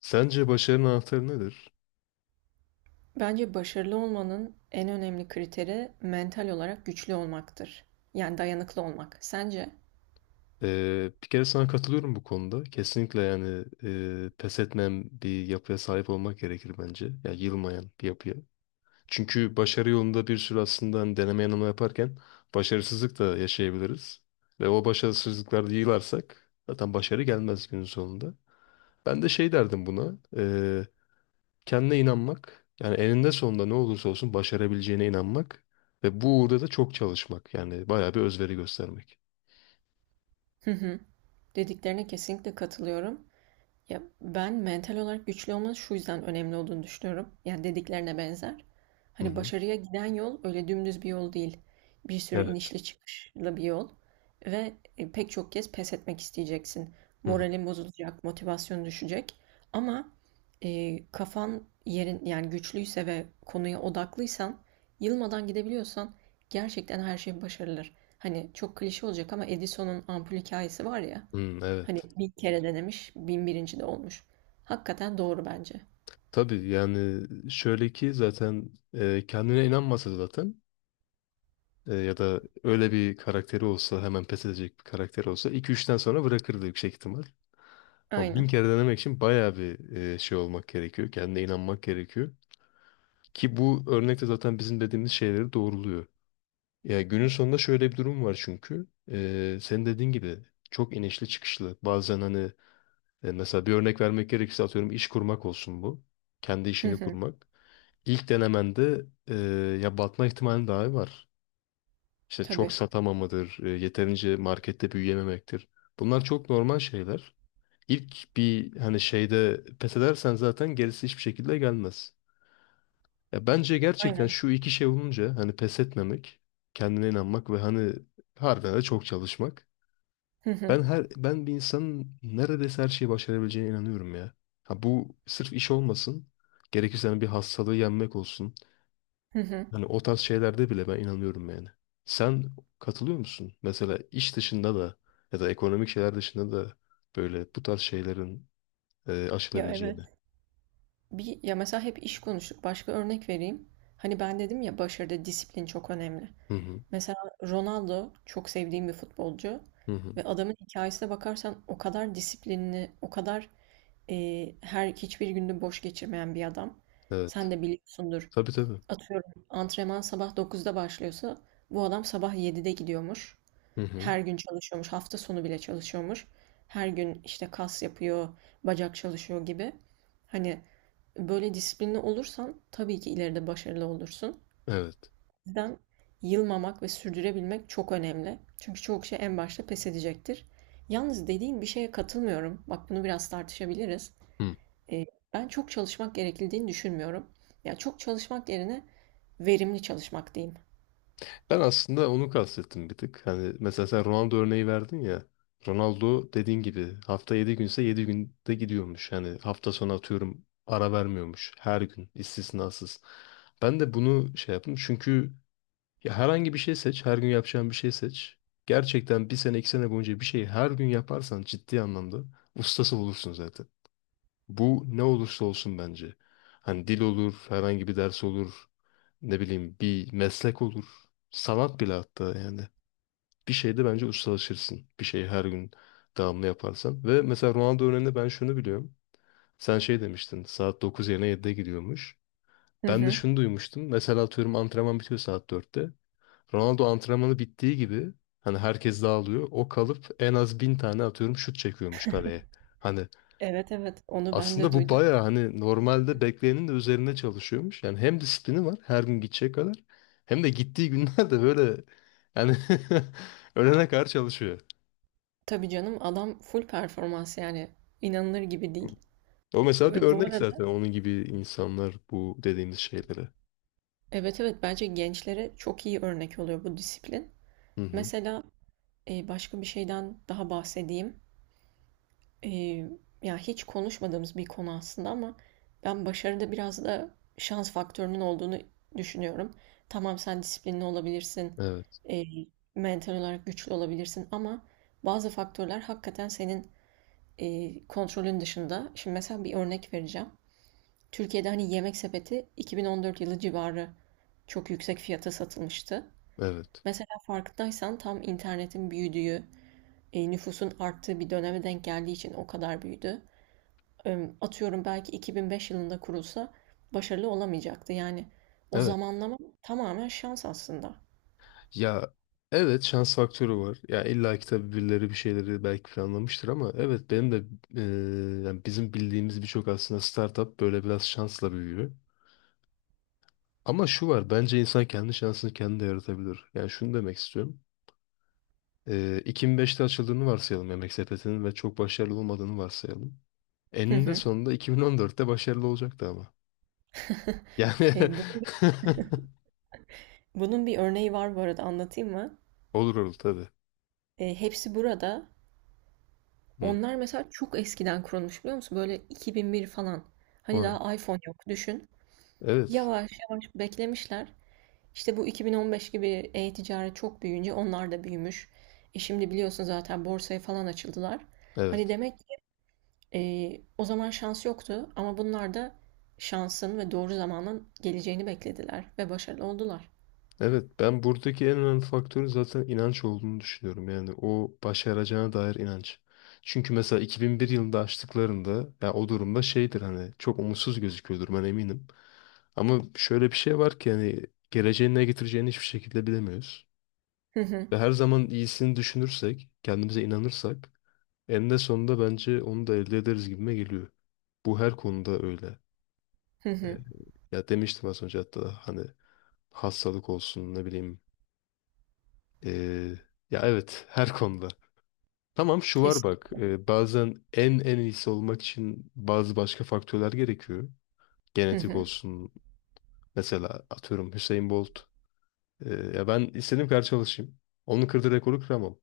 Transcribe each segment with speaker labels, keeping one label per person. Speaker 1: Sence başarının anahtarı nedir?
Speaker 2: Bence başarılı olmanın en önemli kriteri mental olarak güçlü olmaktır. Yani dayanıklı olmak. Sence?
Speaker 1: Bir kere sana katılıyorum bu konuda. Kesinlikle yani pes etmeyen bir yapıya sahip olmak gerekir bence. Ya yılmayan bir yapıya. Çünkü başarı yolunda bir sürü aslında hani deneme yanılma yaparken başarısızlık da yaşayabiliriz. Ve o başarısızlıklarda yığılarsak zaten başarı gelmez günün sonunda. Ben de şey derdim buna. Kendine inanmak. Yani eninde sonunda ne olursa olsun başarabileceğine inanmak. Ve bu uğurda da çok çalışmak. Yani bayağı bir özveri göstermek.
Speaker 2: Hı hı. Dediklerine kesinlikle katılıyorum. Ya ben mental olarak güçlü olmanın şu yüzden önemli olduğunu düşünüyorum. Yani dediklerine benzer.
Speaker 1: Hı
Speaker 2: Hani
Speaker 1: hı.
Speaker 2: başarıya giden yol öyle dümdüz bir yol değil. Bir sürü
Speaker 1: Evet.
Speaker 2: inişli çıkışlı bir yol. Ve pek çok kez pes etmek isteyeceksin.
Speaker 1: Hı hı.
Speaker 2: Moralin bozulacak, motivasyon düşecek. Ama kafan yerin yani güçlüyse ve konuya odaklıysan, yılmadan gidebiliyorsan gerçekten her şey başarılır. Hani çok klişe olacak ama Edison'un ampul hikayesi var ya.
Speaker 1: Hı, evet.
Speaker 2: Hani bir kere denemiş, 1001. de olmuş. Hakikaten doğru bence.
Speaker 1: Tabii yani şöyle ki zaten kendine inanmasa zaten ya da öyle bir karakteri olsa hemen pes edecek bir karakteri olsa iki üçten sonra bırakırdı yüksek ihtimal. Ama bin
Speaker 2: Aynen.
Speaker 1: kere denemek için bayağı bir şey olmak gerekiyor. Kendine inanmak gerekiyor. Ki bu örnekte zaten bizim dediğimiz şeyleri doğruluyor. Ya günün sonunda şöyle bir durum var çünkü. Senin dediğin gibi çok inişli çıkışlı. Bazen hani Mesela bir örnek vermek gerekirse atıyorum iş kurmak olsun bu. Kendi
Speaker 2: Hı
Speaker 1: işini
Speaker 2: hı.
Speaker 1: kurmak. İlk denemende ya batma ihtimali dahi var. İşte çok
Speaker 2: Tabii.
Speaker 1: satamamadır, yeterince markette büyüyememektir. Bunlar çok normal şeyler. İlk bir hani şeyde pes edersen zaten gerisi hiçbir şekilde gelmez. Ya bence gerçekten
Speaker 2: Aynen.
Speaker 1: şu iki şey olunca hani pes etmemek, kendine inanmak ve hani harbiden de çok çalışmak.
Speaker 2: Hı hı.
Speaker 1: Ben bir insanın neredeyse her şeyi başarabileceğine inanıyorum ya. Ha bu sırf iş olmasın. Gerekirse hani bir hastalığı yenmek olsun.
Speaker 2: Hı hı.
Speaker 1: Hani o tarz şeylerde bile ben inanıyorum yani. Sen katılıyor musun? Mesela iş dışında da ya da ekonomik şeyler dışında da böyle bu tarz şeylerin
Speaker 2: Ya
Speaker 1: aşılabileceğine.
Speaker 2: evet. Bir, ya mesela hep iş konuştuk. Başka örnek vereyim. Hani ben dedim ya başarıda disiplin çok önemli.
Speaker 1: Hı hı.
Speaker 2: Mesela Ronaldo çok sevdiğim bir futbolcu.
Speaker 1: Hı hı.
Speaker 2: Ve adamın hikayesine bakarsan o kadar disiplinli, o kadar e, her hiçbir gününü boş geçirmeyen bir adam. Sen
Speaker 1: Evet.
Speaker 2: de biliyorsundur.
Speaker 1: Tabii tabii.
Speaker 2: Atıyorum antrenman sabah 9'da başlıyorsa bu adam sabah 7'de gidiyormuş.
Speaker 1: Hı hı.
Speaker 2: Her gün çalışıyormuş. Hafta sonu bile çalışıyormuş. Her gün işte kas yapıyor, bacak çalışıyor gibi. Hani böyle disiplinli olursan tabii ki ileride başarılı olursun.
Speaker 1: Evet.
Speaker 2: O yüzden yılmamak ve sürdürebilmek çok önemli. Çünkü çoğu kişi en başta pes edecektir. Yalnız dediğin bir şeye katılmıyorum. Bak bunu biraz tartışabiliriz.
Speaker 1: Hı.
Speaker 2: E, Ben çok çalışmak gerekildiğini düşünmüyorum. Ya çok çalışmak yerine verimli çalışmak diyeyim.
Speaker 1: Ben aslında onu kastettim bir tık. Hani mesela sen Ronaldo örneği verdin ya. Ronaldo dediğin gibi hafta 7 günse 7 günde gidiyormuş. Yani hafta sonu atıyorum ara vermiyormuş. Her gün istisnasız. Ben de bunu şey yaptım. Çünkü ya herhangi bir şey seç. Her gün yapacağın bir şey seç. Gerçekten bir sene iki sene boyunca bir şeyi her gün yaparsan ciddi anlamda ustası olursun zaten. Bu ne olursa olsun bence. Hani dil olur, herhangi bir ders olur ne bileyim bir meslek olur. Sanat bile hatta yani. Bir şeyde bence ustalaşırsın. Bir şeyi her gün devamlı yaparsan. Ve mesela Ronaldo örneğinde ben şunu biliyorum. Sen şey demiştin saat 9 yerine 7'de gidiyormuş.
Speaker 2: Hı
Speaker 1: Ben de
Speaker 2: hı.
Speaker 1: şunu duymuştum. Mesela atıyorum antrenman bitiyor saat 4'te. Ronaldo antrenmanı bittiği gibi hani herkes dağılıyor. O kalıp en az 1000 tane atıyorum şut çekiyormuş kaleye. Hani
Speaker 2: Evet, evet, onu ben
Speaker 1: aslında
Speaker 2: de
Speaker 1: bu
Speaker 2: duydum.
Speaker 1: bayağı hani normalde bekleyenin de üzerine çalışıyormuş. Yani hem disiplini var her gün gidecek kadar hem de gittiği günlerde böyle yani ölene kadar çalışıyor.
Speaker 2: Tabii canım, adam full performans yani inanılır gibi değil.
Speaker 1: O mesela bir
Speaker 2: Ve bu
Speaker 1: örnek zaten
Speaker 2: arada
Speaker 1: onun gibi insanlar bu dediğimiz şeylere.
Speaker 2: evet, evet, bence gençlere çok iyi örnek oluyor bu disiplin.
Speaker 1: Hı hı.
Speaker 2: Mesela başka bir şeyden daha bahsedeyim. Eee, ya, hiç konuşmadığımız bir konu aslında ama ben başarıda biraz da şans faktörünün olduğunu düşünüyorum. Tamam, sen disiplinli olabilirsin,
Speaker 1: Evet,
Speaker 2: eee, mental olarak güçlü olabilirsin ama bazı faktörler hakikaten senin kontrolün dışında. Şimdi mesela bir örnek vereceğim. Türkiye'de hani Yemek Sepeti 2014 yılı civarı çok yüksek fiyata satılmıştı.
Speaker 1: evet,
Speaker 2: Mesela farkındaysan tam internetin büyüdüğü, nüfusun arttığı bir döneme denk geldiği için o kadar büyüdü. Atıyorum belki 2005 yılında kurulsa başarılı olamayacaktı. Yani o
Speaker 1: evet.
Speaker 2: zamanlama tamamen şans aslında.
Speaker 1: Ya evet şans faktörü var. Ya illa ki tabii birileri bir şeyleri belki planlamıştır ama evet benim de yani bizim bildiğimiz birçok aslında startup böyle biraz şansla büyüyor. Ama şu var bence insan kendi şansını kendi de yaratabilir. Yani şunu demek istiyorum. 2005'te açıldığını varsayalım Yemek Sepeti'nin ve çok başarılı olmadığını varsayalım.
Speaker 2: Hı
Speaker 1: Eninde
Speaker 2: hı.
Speaker 1: sonunda 2014'te başarılı olacaktı ama.
Speaker 2: Eee,
Speaker 1: Yani
Speaker 2: bunun bunun bir örneği var, bu arada anlatayım mı?
Speaker 1: olur olur tabii.
Speaker 2: Hepsi Burada.
Speaker 1: Hı.
Speaker 2: Onlar mesela çok eskiden kurulmuş, biliyor musun? Böyle 2001 falan. Hani
Speaker 1: Vay.
Speaker 2: daha iPhone yok, düşün.
Speaker 1: Evet.
Speaker 2: Yavaş yavaş beklemişler. İşte bu 2015 gibi e-ticaret çok büyüyünce onlar da büyümüş. Şimdi biliyorsun zaten borsaya falan açıldılar. Hani
Speaker 1: Evet.
Speaker 2: demek, o zaman şans yoktu ama bunlar da şansın ve doğru zamanın geleceğini beklediler ve başarılı oldular.
Speaker 1: Evet, ben buradaki en önemli faktörün zaten inanç olduğunu düşünüyorum. Yani o başaracağına dair inanç. Çünkü mesela 2001 yılında açtıklarında ya o durumda şeydir hani çok umutsuz gözüküyordur ben eminim. Ama şöyle bir şey var ki hani geleceğin ne getireceğini hiçbir şekilde bilemiyoruz.
Speaker 2: Hı hı,
Speaker 1: Ve her zaman iyisini düşünürsek, kendimize inanırsak eninde sonunda bence onu da elde ederiz gibime geliyor. Bu her konuda öyle.
Speaker 2: hı
Speaker 1: Ee,
Speaker 2: hı,
Speaker 1: Ya demiştim az önce hatta hani hastalık olsun ne bileyim Ee, ya evet her konuda. Tamam şu var
Speaker 2: kesin.
Speaker 1: bak bazen en iyisi olmak için bazı başka faktörler gerekiyor.
Speaker 2: Hı
Speaker 1: Genetik
Speaker 2: hı,
Speaker 1: olsun mesela atıyorum Hüseyin Bolt. Ee, ya ben istediğim kadar çalışayım. Onun kırdığı rekoru kıramam.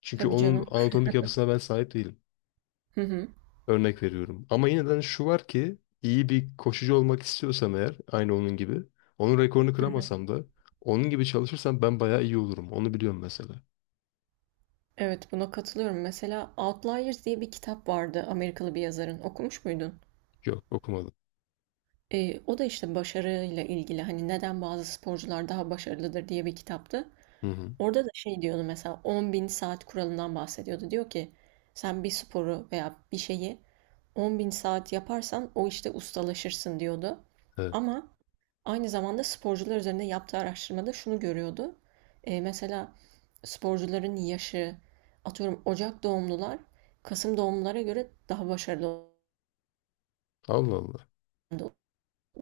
Speaker 1: Çünkü
Speaker 2: tabii
Speaker 1: onun
Speaker 2: canım.
Speaker 1: anatomik yapısına ben sahip değilim.
Speaker 2: Hı hı.
Speaker 1: Örnek veriyorum. Ama yine de hani şu var ki iyi bir koşucu olmak istiyorsam eğer aynı onun gibi. Onun rekorunu kıramasam da onun gibi çalışırsam ben bayağı iyi olurum. Onu biliyorum mesela.
Speaker 2: Evet, buna katılıyorum. Mesela Outliers diye bir kitap vardı, Amerikalı bir yazarın. Okumuş muydun?
Speaker 1: Yok okumadım.
Speaker 2: O da işte başarıyla ilgili, hani neden bazı sporcular daha başarılıdır diye bir kitaptı.
Speaker 1: Hı hı.
Speaker 2: Orada da şey diyordu, mesela 10.000 saat kuralından bahsediyordu. Diyor ki sen bir sporu veya bir şeyi 10.000 saat yaparsan o işte ustalaşırsın diyordu.
Speaker 1: Evet.
Speaker 2: Ama aynı zamanda sporcular üzerinde yaptığı araştırmada şunu görüyordu. Mesela sporcuların yaşı, atıyorum Ocak doğumlular Kasım doğumlulara göre daha başarılı.
Speaker 1: Allah Allah.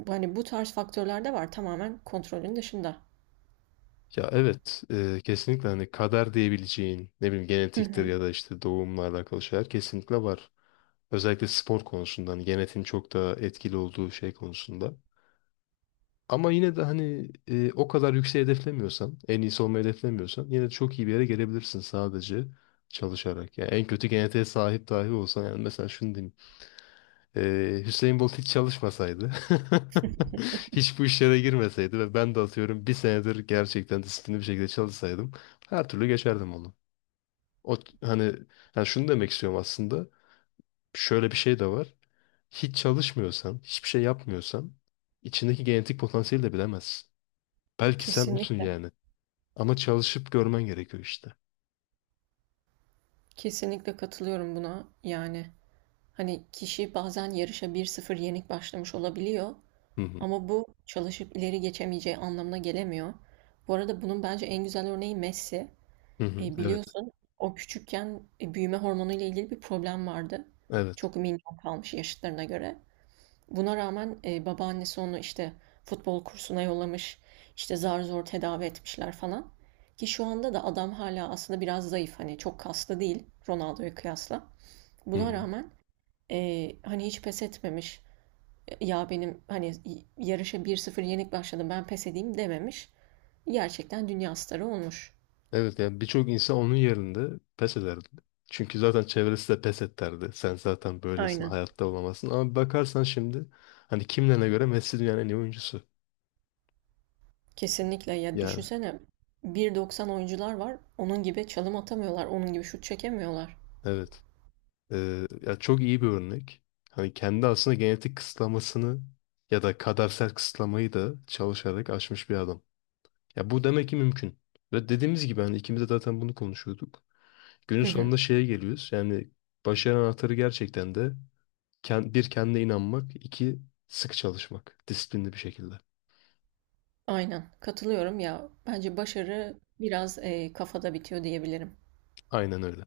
Speaker 2: Hani bu tarz faktörler de var, tamamen kontrolün dışında.
Speaker 1: Ya evet kesinlikle hani kader diyebileceğin ne bileyim
Speaker 2: Hı
Speaker 1: genetiktir
Speaker 2: hı.
Speaker 1: ya da işte doğumla alakalı şeyler kesinlikle var. Özellikle spor konusunda hani genetin çok da etkili olduğu şey konusunda. Ama yine de hani o kadar yüksek hedeflemiyorsan, en iyisi olmayı hedeflemiyorsan yine de çok iyi bir yere gelebilirsin sadece çalışarak. Yani en kötü genetiğe sahip dahi olsan yani mesela şunu diyeyim. Hüseyin Bolt hiç çalışmasaydı, hiç bu işlere girmeseydi ve ben de atıyorum bir senedir gerçekten disiplinli bir şekilde çalışsaydım her türlü geçerdim onu. O hani yani şunu demek istiyorum aslında. Şöyle bir şey de var. Hiç çalışmıyorsan, hiçbir şey yapmıyorsan içindeki genetik potansiyeli de bilemezsin. Belki sen olsun
Speaker 2: Kesinlikle.
Speaker 1: yani. Ama çalışıp görmen gerekiyor işte.
Speaker 2: Kesinlikle katılıyorum buna yani. Hani kişi bazen yarışa 1-0 yenik başlamış olabiliyor
Speaker 1: Hı hı.
Speaker 2: ama bu çalışıp ileri geçemeyeceği anlamına gelemiyor. Bu arada bunun bence en güzel örneği Messi.
Speaker 1: Hı hı. Evet.
Speaker 2: Biliyorsun, o küçükken büyüme hormonu ile ilgili bir problem vardı.
Speaker 1: Evet.
Speaker 2: Çok minyon kalmış yaşıtlarına göre. Buna rağmen babaannesi onu işte futbol kursuna yollamış, işte zar zor tedavi etmişler falan. Ki şu anda da adam hala aslında biraz zayıf, hani çok kaslı değil Ronaldo'ya kıyasla.
Speaker 1: Hı
Speaker 2: Buna
Speaker 1: hı.
Speaker 2: rağmen hani hiç pes etmemiş. Ya benim hani yarışa 1-0 yenik başladım, ben pes edeyim dememiş. Gerçekten dünya starı olmuş.
Speaker 1: Evet yani birçok insan onun yerinde pes ederdi. Çünkü zaten çevresi de pes et derdi. Sen zaten böylesin,
Speaker 2: Aynen.
Speaker 1: hayatta olamazsın. Ama bakarsan şimdi hani kimlerine göre Messi dünyanın en iyi oyuncusu.
Speaker 2: Kesinlikle ya,
Speaker 1: Yani
Speaker 2: düşünsene 1,90 oyuncular var. Onun gibi çalım atamıyorlar. Onun gibi şut çekemiyorlar.
Speaker 1: evet. Ya çok iyi bir örnek. Hani kendi aslında genetik kısıtlamasını ya da kadersel kısıtlamayı da çalışarak aşmış bir adam. Ya bu demek ki mümkün. Ve dediğimiz gibi hani ikimiz de zaten bunu konuşuyorduk. Günün
Speaker 2: Hı hı.
Speaker 1: sonunda şeye geliyoruz. Yani başarı anahtarı gerçekten de bir kendine inanmak, iki sıkı çalışmak, disiplinli bir şekilde.
Speaker 2: Aynen. Katılıyorum ya. Bence başarı biraz kafada bitiyor diyebilirim.
Speaker 1: Aynen öyle.